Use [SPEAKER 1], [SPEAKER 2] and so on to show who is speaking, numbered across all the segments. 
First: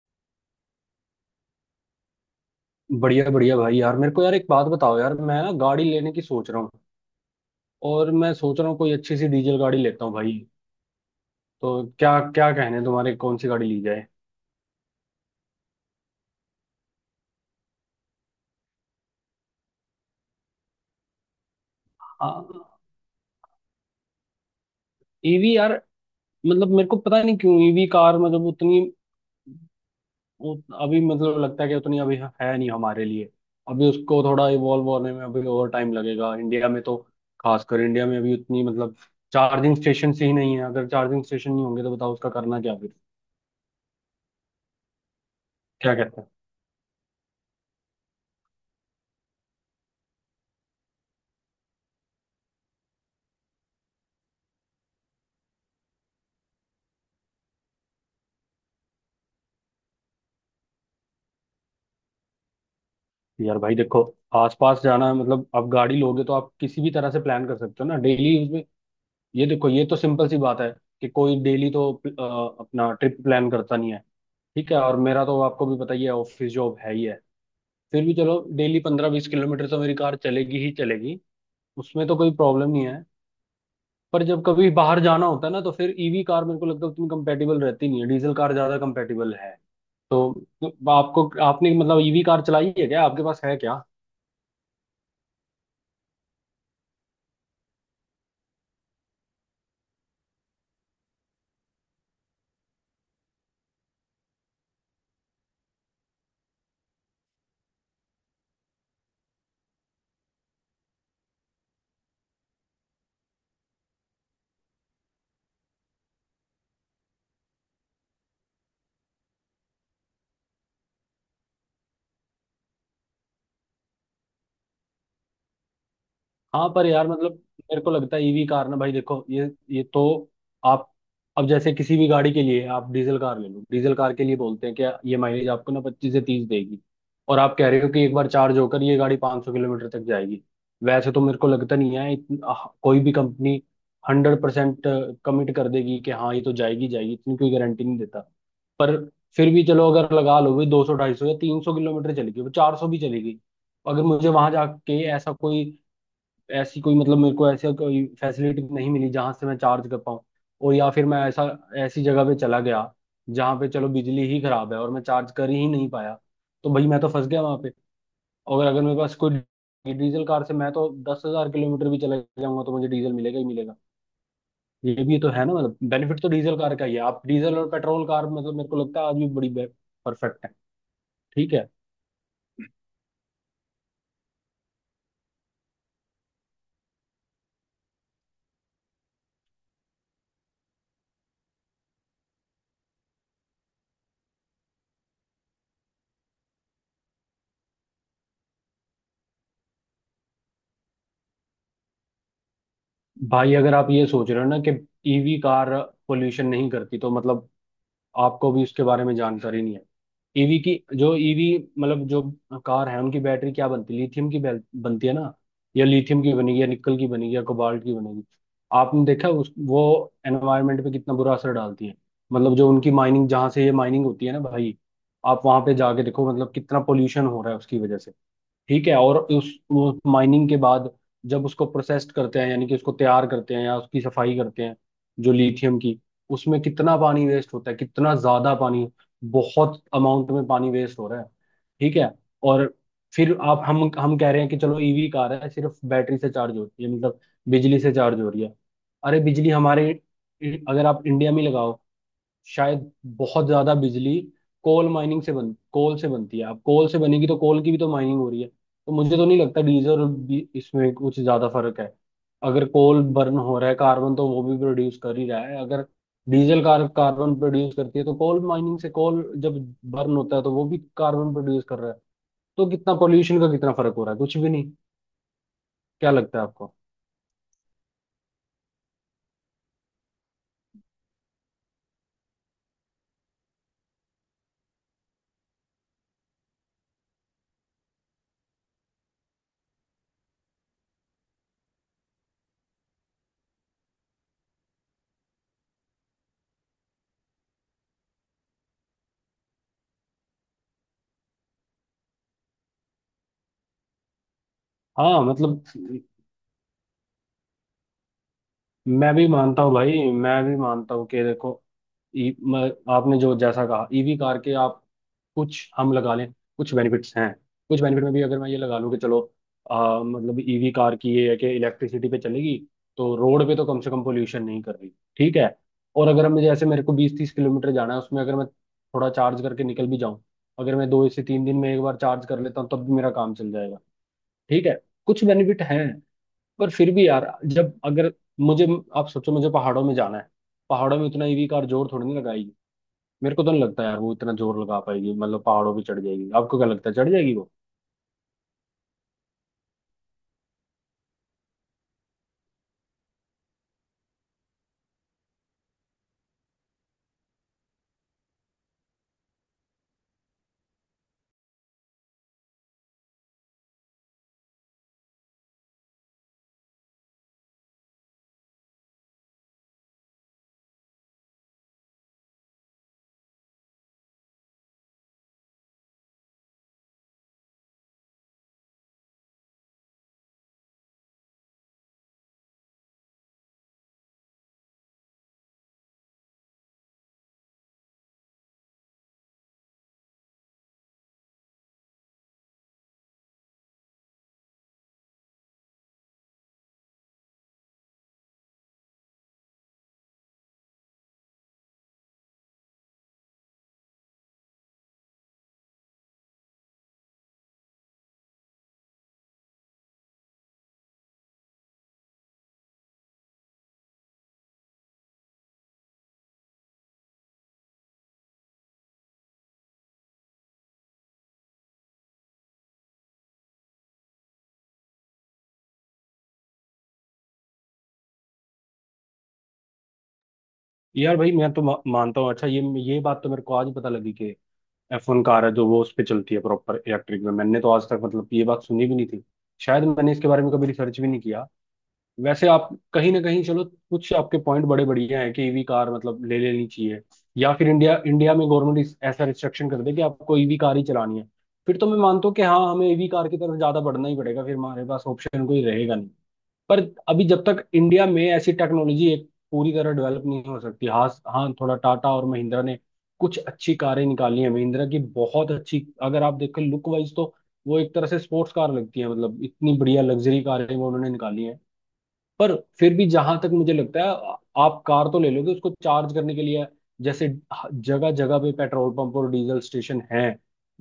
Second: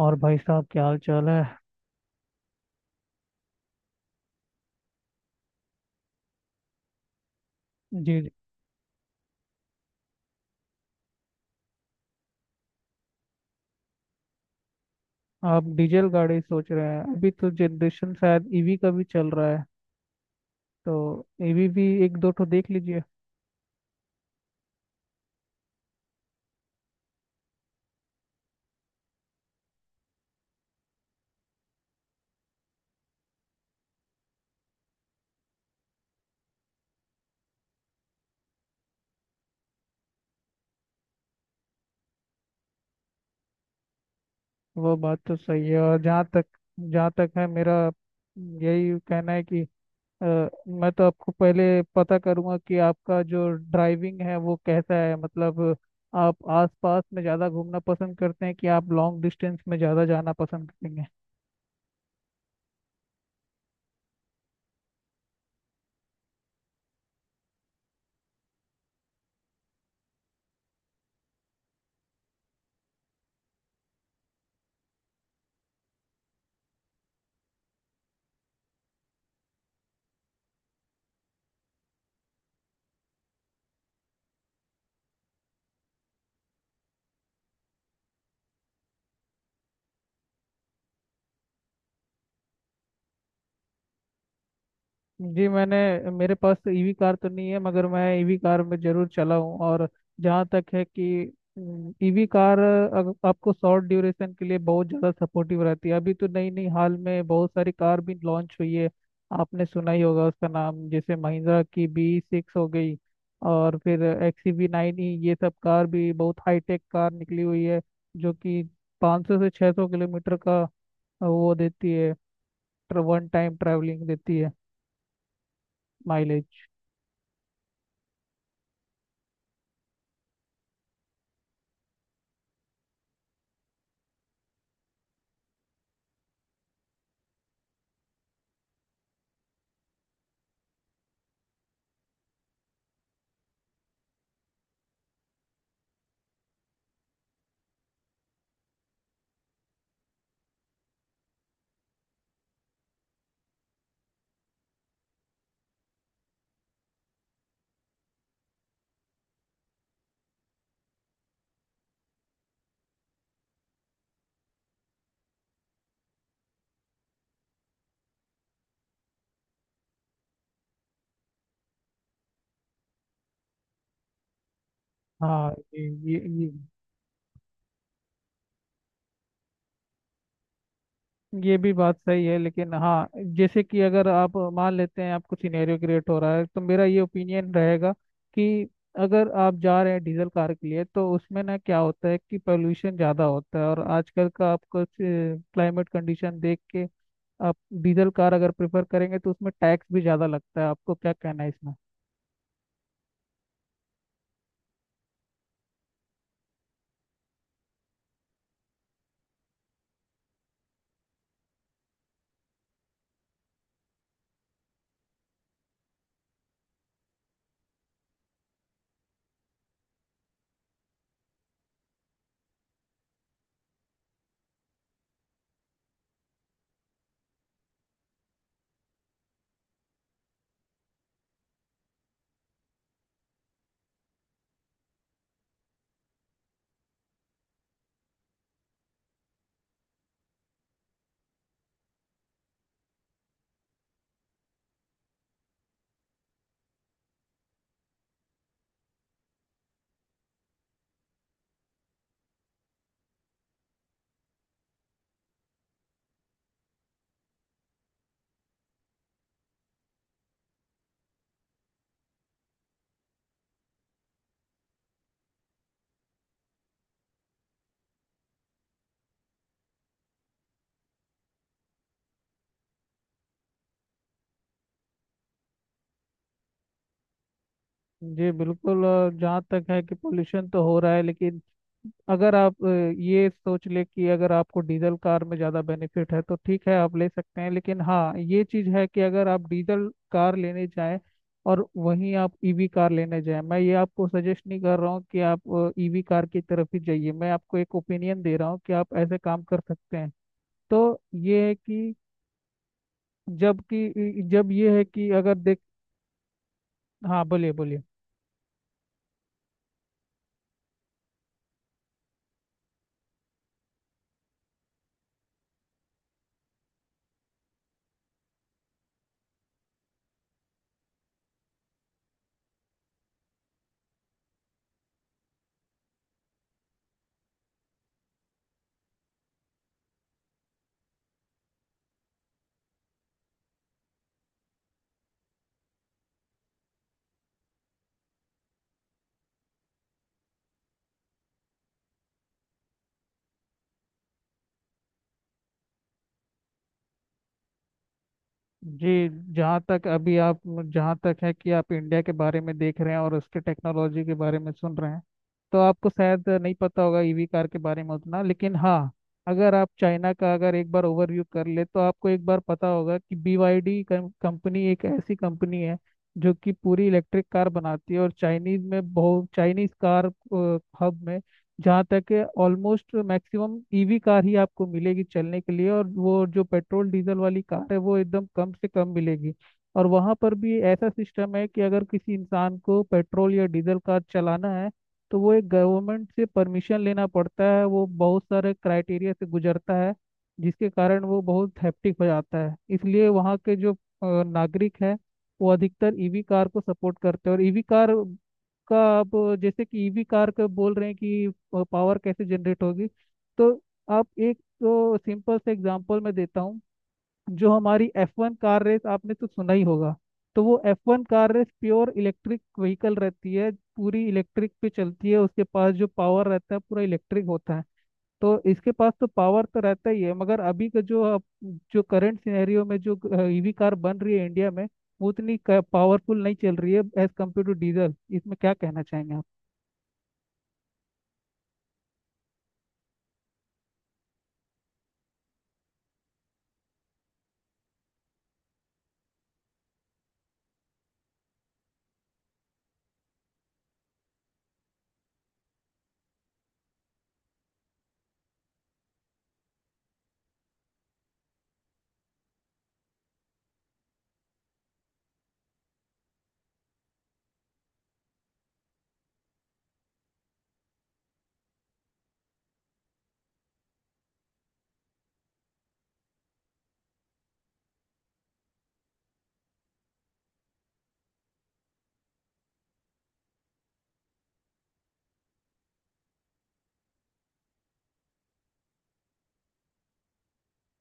[SPEAKER 1] और भाई साहब क्या हाल चाल है।
[SPEAKER 2] बढ़िया बढ़िया भाई, यार मेरे को यार एक बात बताओ, यार मैं ना गाड़ी लेने की सोच रहा हूँ। और
[SPEAKER 1] जी।
[SPEAKER 2] मैं सोच रहा हूँ कोई अच्छी सी डीजल गाड़ी लेता हूँ भाई। तो क्या क्या कहने तुम्हारे, कौन सी गाड़ी ली जाए?
[SPEAKER 1] आप डीजल गाड़ी सोच रहे हैं, अभी तो जनरेशन शायद ईवी का भी चल रहा है, तो ईवी भी एक दो ठो देख लीजिए।
[SPEAKER 2] ईवी यार, मतलब मेरे को पता नहीं क्यों ईवी कार मतलब उतनी अभी मतलब लगता है कि उतनी अभी है नहीं हमारे लिए। अभी उसको थोड़ा इवॉल्व होने में अभी और टाइम लगेगा इंडिया में तो, खासकर इंडिया में अभी उतनी मतलब चार्जिंग स्टेशन ही नहीं है। अगर चार्जिंग स्टेशन नहीं होंगे तो बताओ उसका करना क्या फिर?
[SPEAKER 1] वो बात तो सही है।
[SPEAKER 2] क्या
[SPEAKER 1] और
[SPEAKER 2] कहते
[SPEAKER 1] जहाँ
[SPEAKER 2] हैं?
[SPEAKER 1] तक जहाँ तक है मेरा यही कहना है कि मैं तो आपको पहले पता करूंगा कि आपका जो ड्राइविंग है वो कैसा है, मतलब आप आस पास में ज़्यादा घूमना पसंद करते हैं कि आप लॉन्ग डिस्टेंस में ज़्यादा जाना पसंद करेंगे।
[SPEAKER 2] यार भाई देखो, आसपास जाना है मतलब आप गाड़ी लोगे तो आप किसी भी तरह से प्लान कर सकते हो ना डेली उसमें। ये देखो, ये तो सिंपल सी बात है कि कोई डेली तो अपना ट्रिप प्लान करता नहीं है। ठीक है, और मेरा तो आपको भी पता ही है, ऑफिस जॉब है ही है। फिर भी चलो डेली 15 20 किलोमीटर तो मेरी कार चलेगी ही चलेगी, उसमें तो कोई प्रॉब्लम नहीं है। पर जब कभी बाहर जाना होता है ना, तो फिर ईवी कार मेरे को लगता है उतनी कंपेटेबल रहती नहीं है, डीजल कार ज्यादा कंपेटेबल है। तो तो आपको, आपने मतलब ईवी कार चलाई है क्या, आपके पास है क्या?
[SPEAKER 1] जी। मैंने मेरे पास तो ईवी कार तो नहीं है, मगर मैं ईवी कार में जरूर चला हूँ। और जहाँ तक है कि ईवी कार आपको शॉर्ट ड्यूरेशन के लिए बहुत ज़्यादा सपोर्टिव रहती है। अभी तो नई नई हाल में बहुत सारी कार भी लॉन्च हुई है। आपने सुना ही होगा उसका नाम, जैसे महिंद्रा की B6 हो गई और फिर एक्सी वी नाइन ई, ये सब कार भी बहुत हाईटेक कार निकली हुई है, जो कि 500 से 600 किलोमीटर का वो देती है, वन टाइम ट्रैवलिंग देती है माइलेज।
[SPEAKER 2] हाँ पर यार मतलब मेरे को लगता है ईवी कार ना भाई देखो, ये तो आप, अब जैसे किसी भी गाड़ी के लिए आप डीजल कार ले लो, डीजल कार के लिए बोलते हैं कि ये माइलेज आपको ना 25 से 30 देगी। और आप कह रहे हो कि एक बार चार्ज होकर ये गाड़ी 500 सौ किलोमीटर तक जाएगी। वैसे तो मेरे को लगता नहीं है कोई भी कंपनी 100% कमिट कर देगी कि हाँ ये तो जाएगी जाएगी, इतनी कोई गारंटी नहीं देता। पर फिर भी चलो अगर लगा लो भाई 200 250 या 300 किलोमीटर चलेगी, वो 400 भी चलेगी। अगर मुझे वहां जाके ऐसा कोई, ऐसी कोई मतलब मेरे को ऐसा कोई फैसिलिटी नहीं मिली जहां से मैं चार्ज कर पाऊँ। और या फिर मैं ऐसा, ऐसी जगह पे चला गया जहां पे चलो बिजली ही खराब है और मैं चार्ज कर ही नहीं पाया, तो भाई मैं तो फंस गया वहां पे। और अगर मेरे पास कोई डीजल कार से मैं तो 10,000 किलोमीटर भी चले जाऊंगा तो मुझे डीजल मिलेगा ही मिलेगा। ये भी तो है
[SPEAKER 1] हाँ
[SPEAKER 2] ना, मतलब
[SPEAKER 1] ये ये
[SPEAKER 2] बेनिफिट तो
[SPEAKER 1] ये
[SPEAKER 2] डीजल कार का ही है। आप डीजल और पेट्रोल कार मतलब मेरे को लगता है आज भी बड़ी परफेक्ट है। ठीक
[SPEAKER 1] ये
[SPEAKER 2] है।
[SPEAKER 1] भी बात सही है, लेकिन हाँ, जैसे कि अगर आप मान लेते हैं आपको सिनेरियो क्रिएट हो रहा है तो मेरा ये ओपिनियन रहेगा कि अगर आप जा रहे हैं डीजल कार के लिए तो उसमें ना क्या होता है कि पोल्यूशन ज़्यादा होता है, और आजकल का आपको क्लाइमेट कंडीशन देख के आप डीजल कार अगर प्रेफर करेंगे तो उसमें टैक्स भी ज़्यादा लगता है। आपको क्या कहना है इसमें?
[SPEAKER 2] भाई अगर आप ये सोच रहे हो ना कि ईवी कार पोल्यूशन नहीं करती, तो मतलब आपको भी उसके बारे में जानकारी नहीं है। ईवी की जो ईवी मतलब जो कार है, उनकी बैटरी क्या बनती है, लिथियम की बनती है ना? या लिथियम की बनेगी या निकल की बनेगी या कोबाल्ट की बनेगी। आपने देखा उस वो एनवायरनमेंट पे कितना बुरा असर डालती है। मतलब जो उनकी माइनिंग, जहाँ से ये माइनिंग होती है ना भाई, आप वहां पे जाके देखो मतलब कितना पोल्यूशन हो रहा है उसकी वजह से। ठीक है, और उस माइनिंग के बाद जब उसको प्रोसेस्ड करते हैं, यानी कि उसको तैयार करते हैं या उसकी सफाई करते हैं, जो लिथियम की, उसमें कितना पानी वेस्ट होता है, कितना ज्यादा पानी, बहुत अमाउंट में पानी वेस्ट हो रहा है। ठीक है। और फिर आप हम कह रहे हैं कि चलो ईवी कार है, सिर्फ बैटरी से चार्ज होती है, मतलब बिजली से चार्ज हो रही है। अरे बिजली हमारे, अगर आप इंडिया में लगाओ, शायद बहुत ज्यादा बिजली कोल माइनिंग से बन कोल से बनती है। अब कोल से बनेगी तो कोल की भी तो माइनिंग हो रही है, तो मुझे तो नहीं लगता डीजल और इसमें कुछ ज्यादा फर्क है। अगर कोल बर्न हो रहा है कार्बन, तो वो भी प्रोड्यूस कर ही रहा है। अगर डीजल कार कार्बन प्रोड्यूस करती है, तो कोल माइनिंग से कोल जब बर्न होता है, तो वो भी कार्बन प्रोड्यूस कर रहा है। तो कितना पोल्यूशन का कितना फर्क हो रहा है, कुछ भी नहीं। क्या लगता है आपको?
[SPEAKER 1] जी बिल्कुल। और जहाँ तक है कि पोल्यूशन तो हो रहा है, लेकिन अगर आप ये सोच ले कि अगर आपको डीजल कार में ज़्यादा बेनिफिट है तो ठीक है, आप ले सकते हैं। लेकिन हाँ ये चीज़ है कि अगर आप डीजल कार लेने जाएं और वहीं आप ईवी कार लेने जाएं, मैं ये आपको सजेस्ट नहीं कर रहा हूँ कि आप ईवी कार की तरफ ही जाइए, मैं आपको एक ओपिनियन दे रहा हूँ कि आप ऐसे काम कर सकते हैं। तो ये है कि जबकि जब ये है कि
[SPEAKER 2] हाँ
[SPEAKER 1] अगर देख
[SPEAKER 2] मतलब
[SPEAKER 1] हाँ, बोलिए बोलिए।
[SPEAKER 2] मैं भी मानता हूँ भाई, मैं भी मानता हूँ कि देखो आपने जो जैसा कहा, ईवी कार के आप कुछ हम लगा लें, कुछ बेनिफिट्स हैं। कुछ बेनिफिट में भी अगर मैं ये लगा लूँ कि चलो, मतलब ईवी कार की ये है कि इलेक्ट्रिसिटी पे चलेगी, तो रोड पे तो कम से कम पोल्यूशन नहीं कर रही। ठीक है। और अगर मैं जैसे मेरे को 20 30 किलोमीटर जाना है, उसमें अगर मैं थोड़ा चार्ज करके निकल भी जाऊं, अगर मैं 2 से 3 दिन में एक बार चार्ज कर लेता हूँ तब भी मेरा काम चल जाएगा। ठीक है, कुछ बेनिफिट हैं। पर फिर भी यार, जब अगर मुझे, आप सोचो मुझे पहाड़ों में जाना है, पहाड़ों में इतना ईवी कार जोर थोड़ी नहीं लगाएगी। मेरे को तो नहीं लगता यार वो इतना जोर लगा पाएगी, मतलब पहाड़ों पे चढ़ जाएगी? आपको क्या लगता है, चढ़ जाएगी वो?
[SPEAKER 1] जी। जहाँ तक है कि आप इंडिया के बारे में देख रहे हैं और उसके टेक्नोलॉजी के बारे में सुन रहे हैं, तो आपको शायद नहीं पता होगा ईवी कार के बारे में उतना। लेकिन हाँ, अगर आप चाइना का अगर एक बार ओवरव्यू कर ले तो आपको एक बार पता होगा कि BYD कंपनी एक ऐसी कंपनी है जो कि पूरी इलेक्ट्रिक कार बनाती है, और चाइनीज में बहुत चाइनीज कार हब में जहाँ तक है ऑलमोस्ट मैक्सिमम ईवी कार ही आपको मिलेगी चलने के लिए, और वो जो पेट्रोल डीजल वाली कार है वो एकदम कम से कम मिलेगी। और वहाँ पर भी ऐसा सिस्टम है कि अगर किसी इंसान को पेट्रोल या डीजल कार चलाना है तो वो एक गवर्नमेंट से परमिशन लेना पड़ता है, वो बहुत सारे क्राइटेरिया से गुजरता है, जिसके कारण वो बहुत हैप्टिक हो जाता है। इसलिए वहाँ के जो नागरिक है वो अधिकतर ईवी कार को सपोर्ट करते हैं। और ईवी कार का आप जैसे कि ईवी कार का बोल रहे हैं कि पावर कैसे जनरेट होगी, तो आप एक तो सिंपल से एग्जांपल मैं देता हूँ। जो हमारी F1 कार रेस आपने तो सुना ही होगा, तो वो F1 car race pure electric vehicle रहती है, पूरी इलेक्ट्रिक पे चलती है, उसके पास जो पावर रहता है पूरा इलेक्ट्रिक होता है। तो इसके पास तो पावर तो रहता ही है, मगर अभी का जो जो करंट सिनेरियो में जो ईवी कार बन रही है इंडिया में, वो उतनी पावरफुल नहीं चल रही है एज कम्पेयर टू डीजल। इसमें क्या कहना चाहेंगे आप?
[SPEAKER 2] यार भाई मैं तो मानता हूँ, अच्छा ये बात तो मेरे को आज पता लगी कि F1 कार है जो वो उस पर चलती है प्रॉपर इलेक्ट्रिक में। मैंने तो आज तक मतलब ये बात सुनी भी नहीं थी, शायद मैंने इसके बारे में कभी रिसर्च भी नहीं किया। वैसे आप कहीं ना कहीं चलो, कुछ आपके पॉइंट बड़े बढ़िया हैं कि ईवी कार मतलब ले लेनी चाहिए, या फिर इंडिया इंडिया में गवर्नमेंट ऐसा रिस्ट्रिक्शन कर दे कि आपको ईवी कार ही चलानी है, फिर तो मैं मानता हूँ कि हाँ हमें ईवी कार की तरफ ज्यादा बढ़ना ही पड़ेगा, फिर हमारे पास ऑप्शन कोई रहेगा नहीं। पर अभी जब तक इंडिया में ऐसी टेक्नोलॉजी एक पूरी तरह डेवलप नहीं हो सकती। हाँ हाँ, थोड़ा टाटा और महिंद्रा ने कुछ अच्छी कारें निकाली हैं, महिंद्रा की बहुत अच्छी, अगर आप देखें लुक वाइज तो, वो एक तरह से स्पोर्ट्स कार लगती है, मतलब इतनी बढ़िया लग्जरी कारें वो उन्होंने निकाली हैं। पर फिर भी जहां तक मुझे लगता है, आप कार तो ले लोगे, उसको चार्ज करने के लिए, जैसे जगह जगह पे पेट्रोल पंप और डीजल स्टेशन हैं,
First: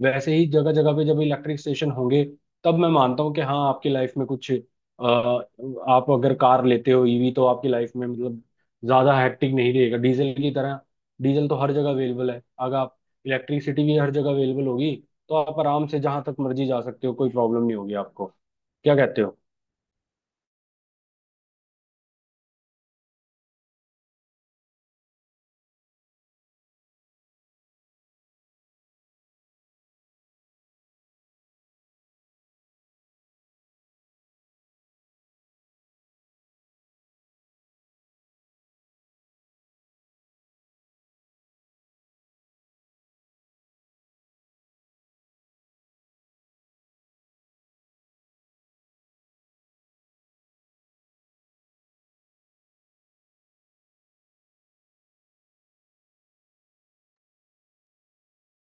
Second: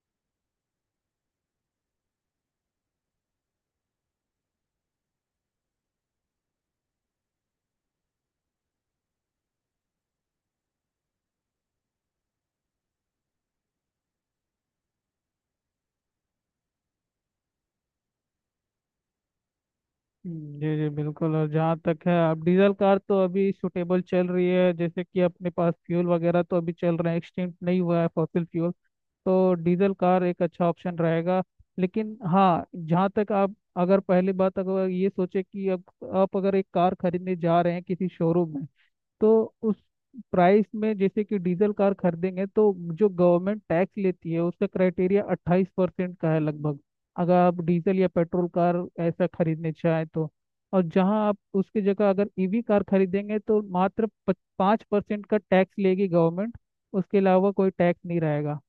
[SPEAKER 2] वैसे ही जगह जगह पे जब इलेक्ट्रिक स्टेशन होंगे, तब मैं मानता हूँ कि हाँ आपकी लाइफ में कुछ आप अगर कार लेते हो ईवी, तो आपकी लाइफ में मतलब ज्यादा हैक्टिक नहीं रहेगा डीजल की तरह। डीजल तो हर जगह अवेलेबल है, अगर आप इलेक्ट्रिसिटी भी हर जगह अवेलेबल होगी, तो आप आराम से जहां तक मर्जी जा सकते हो, कोई प्रॉब्लम नहीं होगी आपको। क्या कहते हो?
[SPEAKER 1] जी जी बिल्कुल। और जहाँ तक है, अब डीजल कार तो अभी सुटेबल चल रही है, जैसे कि अपने पास फ्यूल वगैरह तो अभी चल रहा है, एक्सटिंक्ट नहीं हुआ है फॉसिल फ्यूल, तो डीजल कार एक अच्छा ऑप्शन रहेगा। लेकिन हाँ जहाँ तक आप अगर पहली बात अगर ये सोचे कि अब आप अगर एक कार खरीदने जा रहे हैं किसी शोरूम में, तो उस प्राइस में जैसे कि डीजल कार खरीदेंगे तो जो गवर्नमेंट टैक्स लेती है उसका क्राइटेरिया 28% का है लगभग, अगर आप डीजल या पेट्रोल कार ऐसा खरीदने चाहें तो। और जहां आप उसकी जगह अगर ईवी कार खरीदेंगे तो मात्र 5% का टैक्स लेगी गवर्नमेंट, उसके अलावा कोई टैक्स नहीं रहेगा।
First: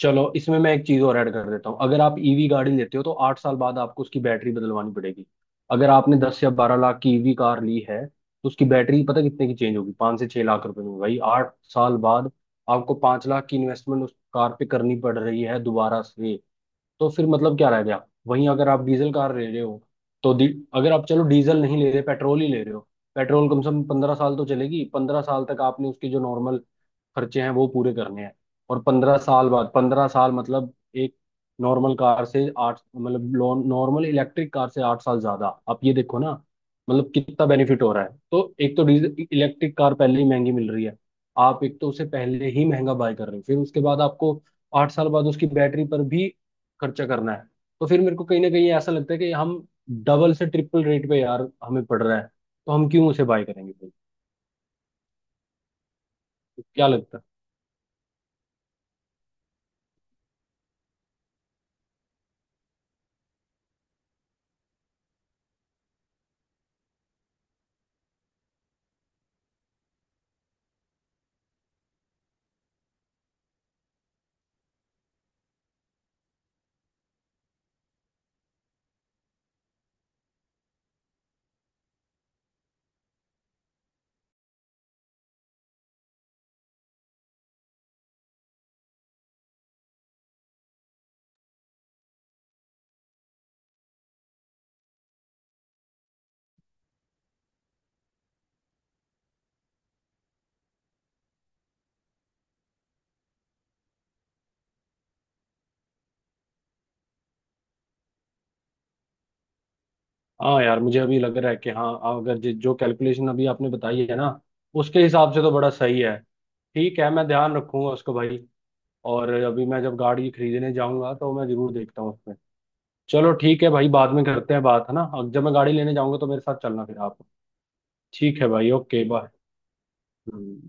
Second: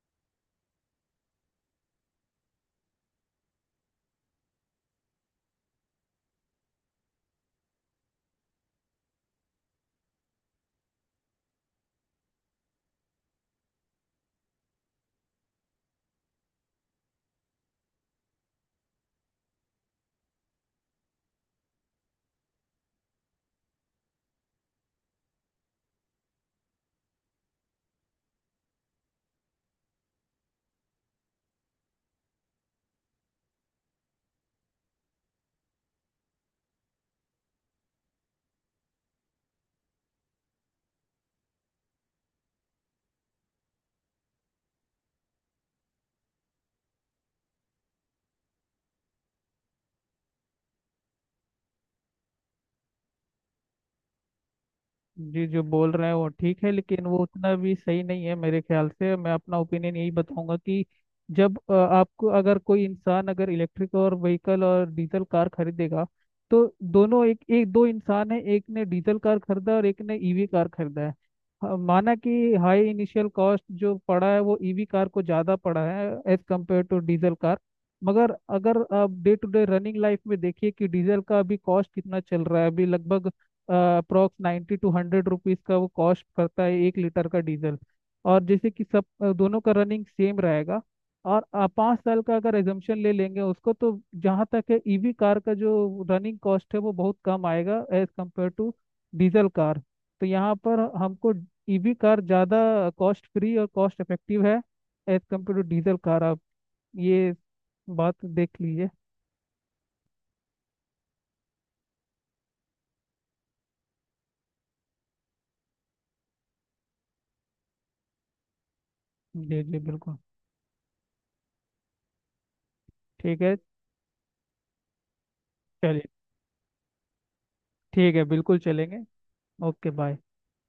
[SPEAKER 2] चलो इसमें मैं एक चीज और ऐड कर देता हूँ, अगर आप ईवी गाड़ी लेते हो तो 8 साल बाद आपको उसकी बैटरी बदलवानी पड़ेगी। अगर आपने 10 या 12 लाख की ईवी कार ली है, तो उसकी बैटरी पता कितने की चेंज होगी, 5 से 6 लाख रुपए में भाई, 8 साल बाद। आपको 5 लाख की इन्वेस्टमेंट उस कार पे करनी पड़ रही है दोबारा से। तो फिर मतलब क्या रह गया? वहीं अगर आप डीजल कार ले रहे हो तो डी अगर आप चलो डीजल नहीं ले रहे, पेट्रोल ही ले रहे हो, पेट्रोल कम से कम 15 साल तो चलेगी, 15 साल तक आपने उसकी जो नॉर्मल खर्चे हैं वो पूरे करने हैं। और 15 साल बाद, 15 साल मतलब एक नॉर्मल कार से आठ मतलब नॉर्मल इलेक्ट्रिक कार से 8 साल ज्यादा, आप ये देखो ना, मतलब कितना बेनिफिट हो रहा है। तो एक तो डीजल इलेक्ट्रिक कार पहले ही महंगी मिल रही है, आप एक तो उसे पहले ही महंगा बाय कर रहे हो, फिर उसके बाद आपको 8 साल बाद उसकी बैटरी पर भी खर्चा करना है। तो फिर मेरे को कहीं ना कहीं ऐसा लगता है कि हम डबल से ट्रिपल रेट पे यार हमें पड़ रहा है, तो हम क्यों उसे बाय करेंगे फिर?
[SPEAKER 1] जी जो बोल रहे हैं वो ठीक है,
[SPEAKER 2] क्या
[SPEAKER 1] लेकिन वो
[SPEAKER 2] लगता है?
[SPEAKER 1] उतना भी सही नहीं है मेरे ख्याल से। मैं अपना ओपिनियन यही बताऊंगा कि जब आपको अगर कोई इंसान अगर इलेक्ट्रिक और व्हीकल और डीजल कार खरीदेगा तो दोनों एक एक दो इंसान है, एक ने डीजल कार खरीदा और एक ने ईवी कार खरीदा है। हाँ, माना कि हाई इनिशियल कॉस्ट जो पड़ा है वो ईवी कार को ज़्यादा पड़ा है as compare to diesel car, मगर अगर आप day to day running life में देखिए कि डीजल का अभी कॉस्ट कितना चल रहा है, अभी लगभग अप्रोक्स 90 से 100 रुपीज़ का वो कॉस्ट करता है 1 लीटर का डीजल। और जैसे कि सब दोनों का रनिंग सेम रहेगा, और 5 साल का अगर एजम्पशन ले लेंगे उसको, तो जहाँ तक है ईवी कार का जो रनिंग कॉस्ट है वो बहुत कम आएगा as compare to diesel car. तो यहाँ पर हमको ईवी कार ज़्यादा कॉस्ट फ्री और कॉस्ट इफेक्टिव है as compare to diesel car. आप ये बात देख लीजिए।
[SPEAKER 2] हाँ यार, मुझे अभी लग रहा है कि हाँ, अगर जो कैलकुलेशन अभी आपने बताई है ना, उसके हिसाब से तो बड़ा सही है। ठीक है, मैं ध्यान रखूंगा उसको भाई, और
[SPEAKER 1] जी
[SPEAKER 2] अभी
[SPEAKER 1] जी
[SPEAKER 2] मैं जब
[SPEAKER 1] बिल्कुल।
[SPEAKER 2] गाड़ी खरीदने जाऊंगा तो मैं जरूर देखता हूँ उसमें। चलो
[SPEAKER 1] ठीक है।
[SPEAKER 2] ठीक है भाई, बाद में करते हैं बात है ना, अब जब मैं गाड़ी लेने
[SPEAKER 1] चलिए।
[SPEAKER 2] जाऊंगा तो मेरे साथ चलना फिर आप।
[SPEAKER 1] ठीक है,
[SPEAKER 2] ठीक है
[SPEAKER 1] बिल्कुल
[SPEAKER 2] भाई,
[SPEAKER 1] चलेंगे।
[SPEAKER 2] Okay
[SPEAKER 1] okay bye.
[SPEAKER 2] बाय।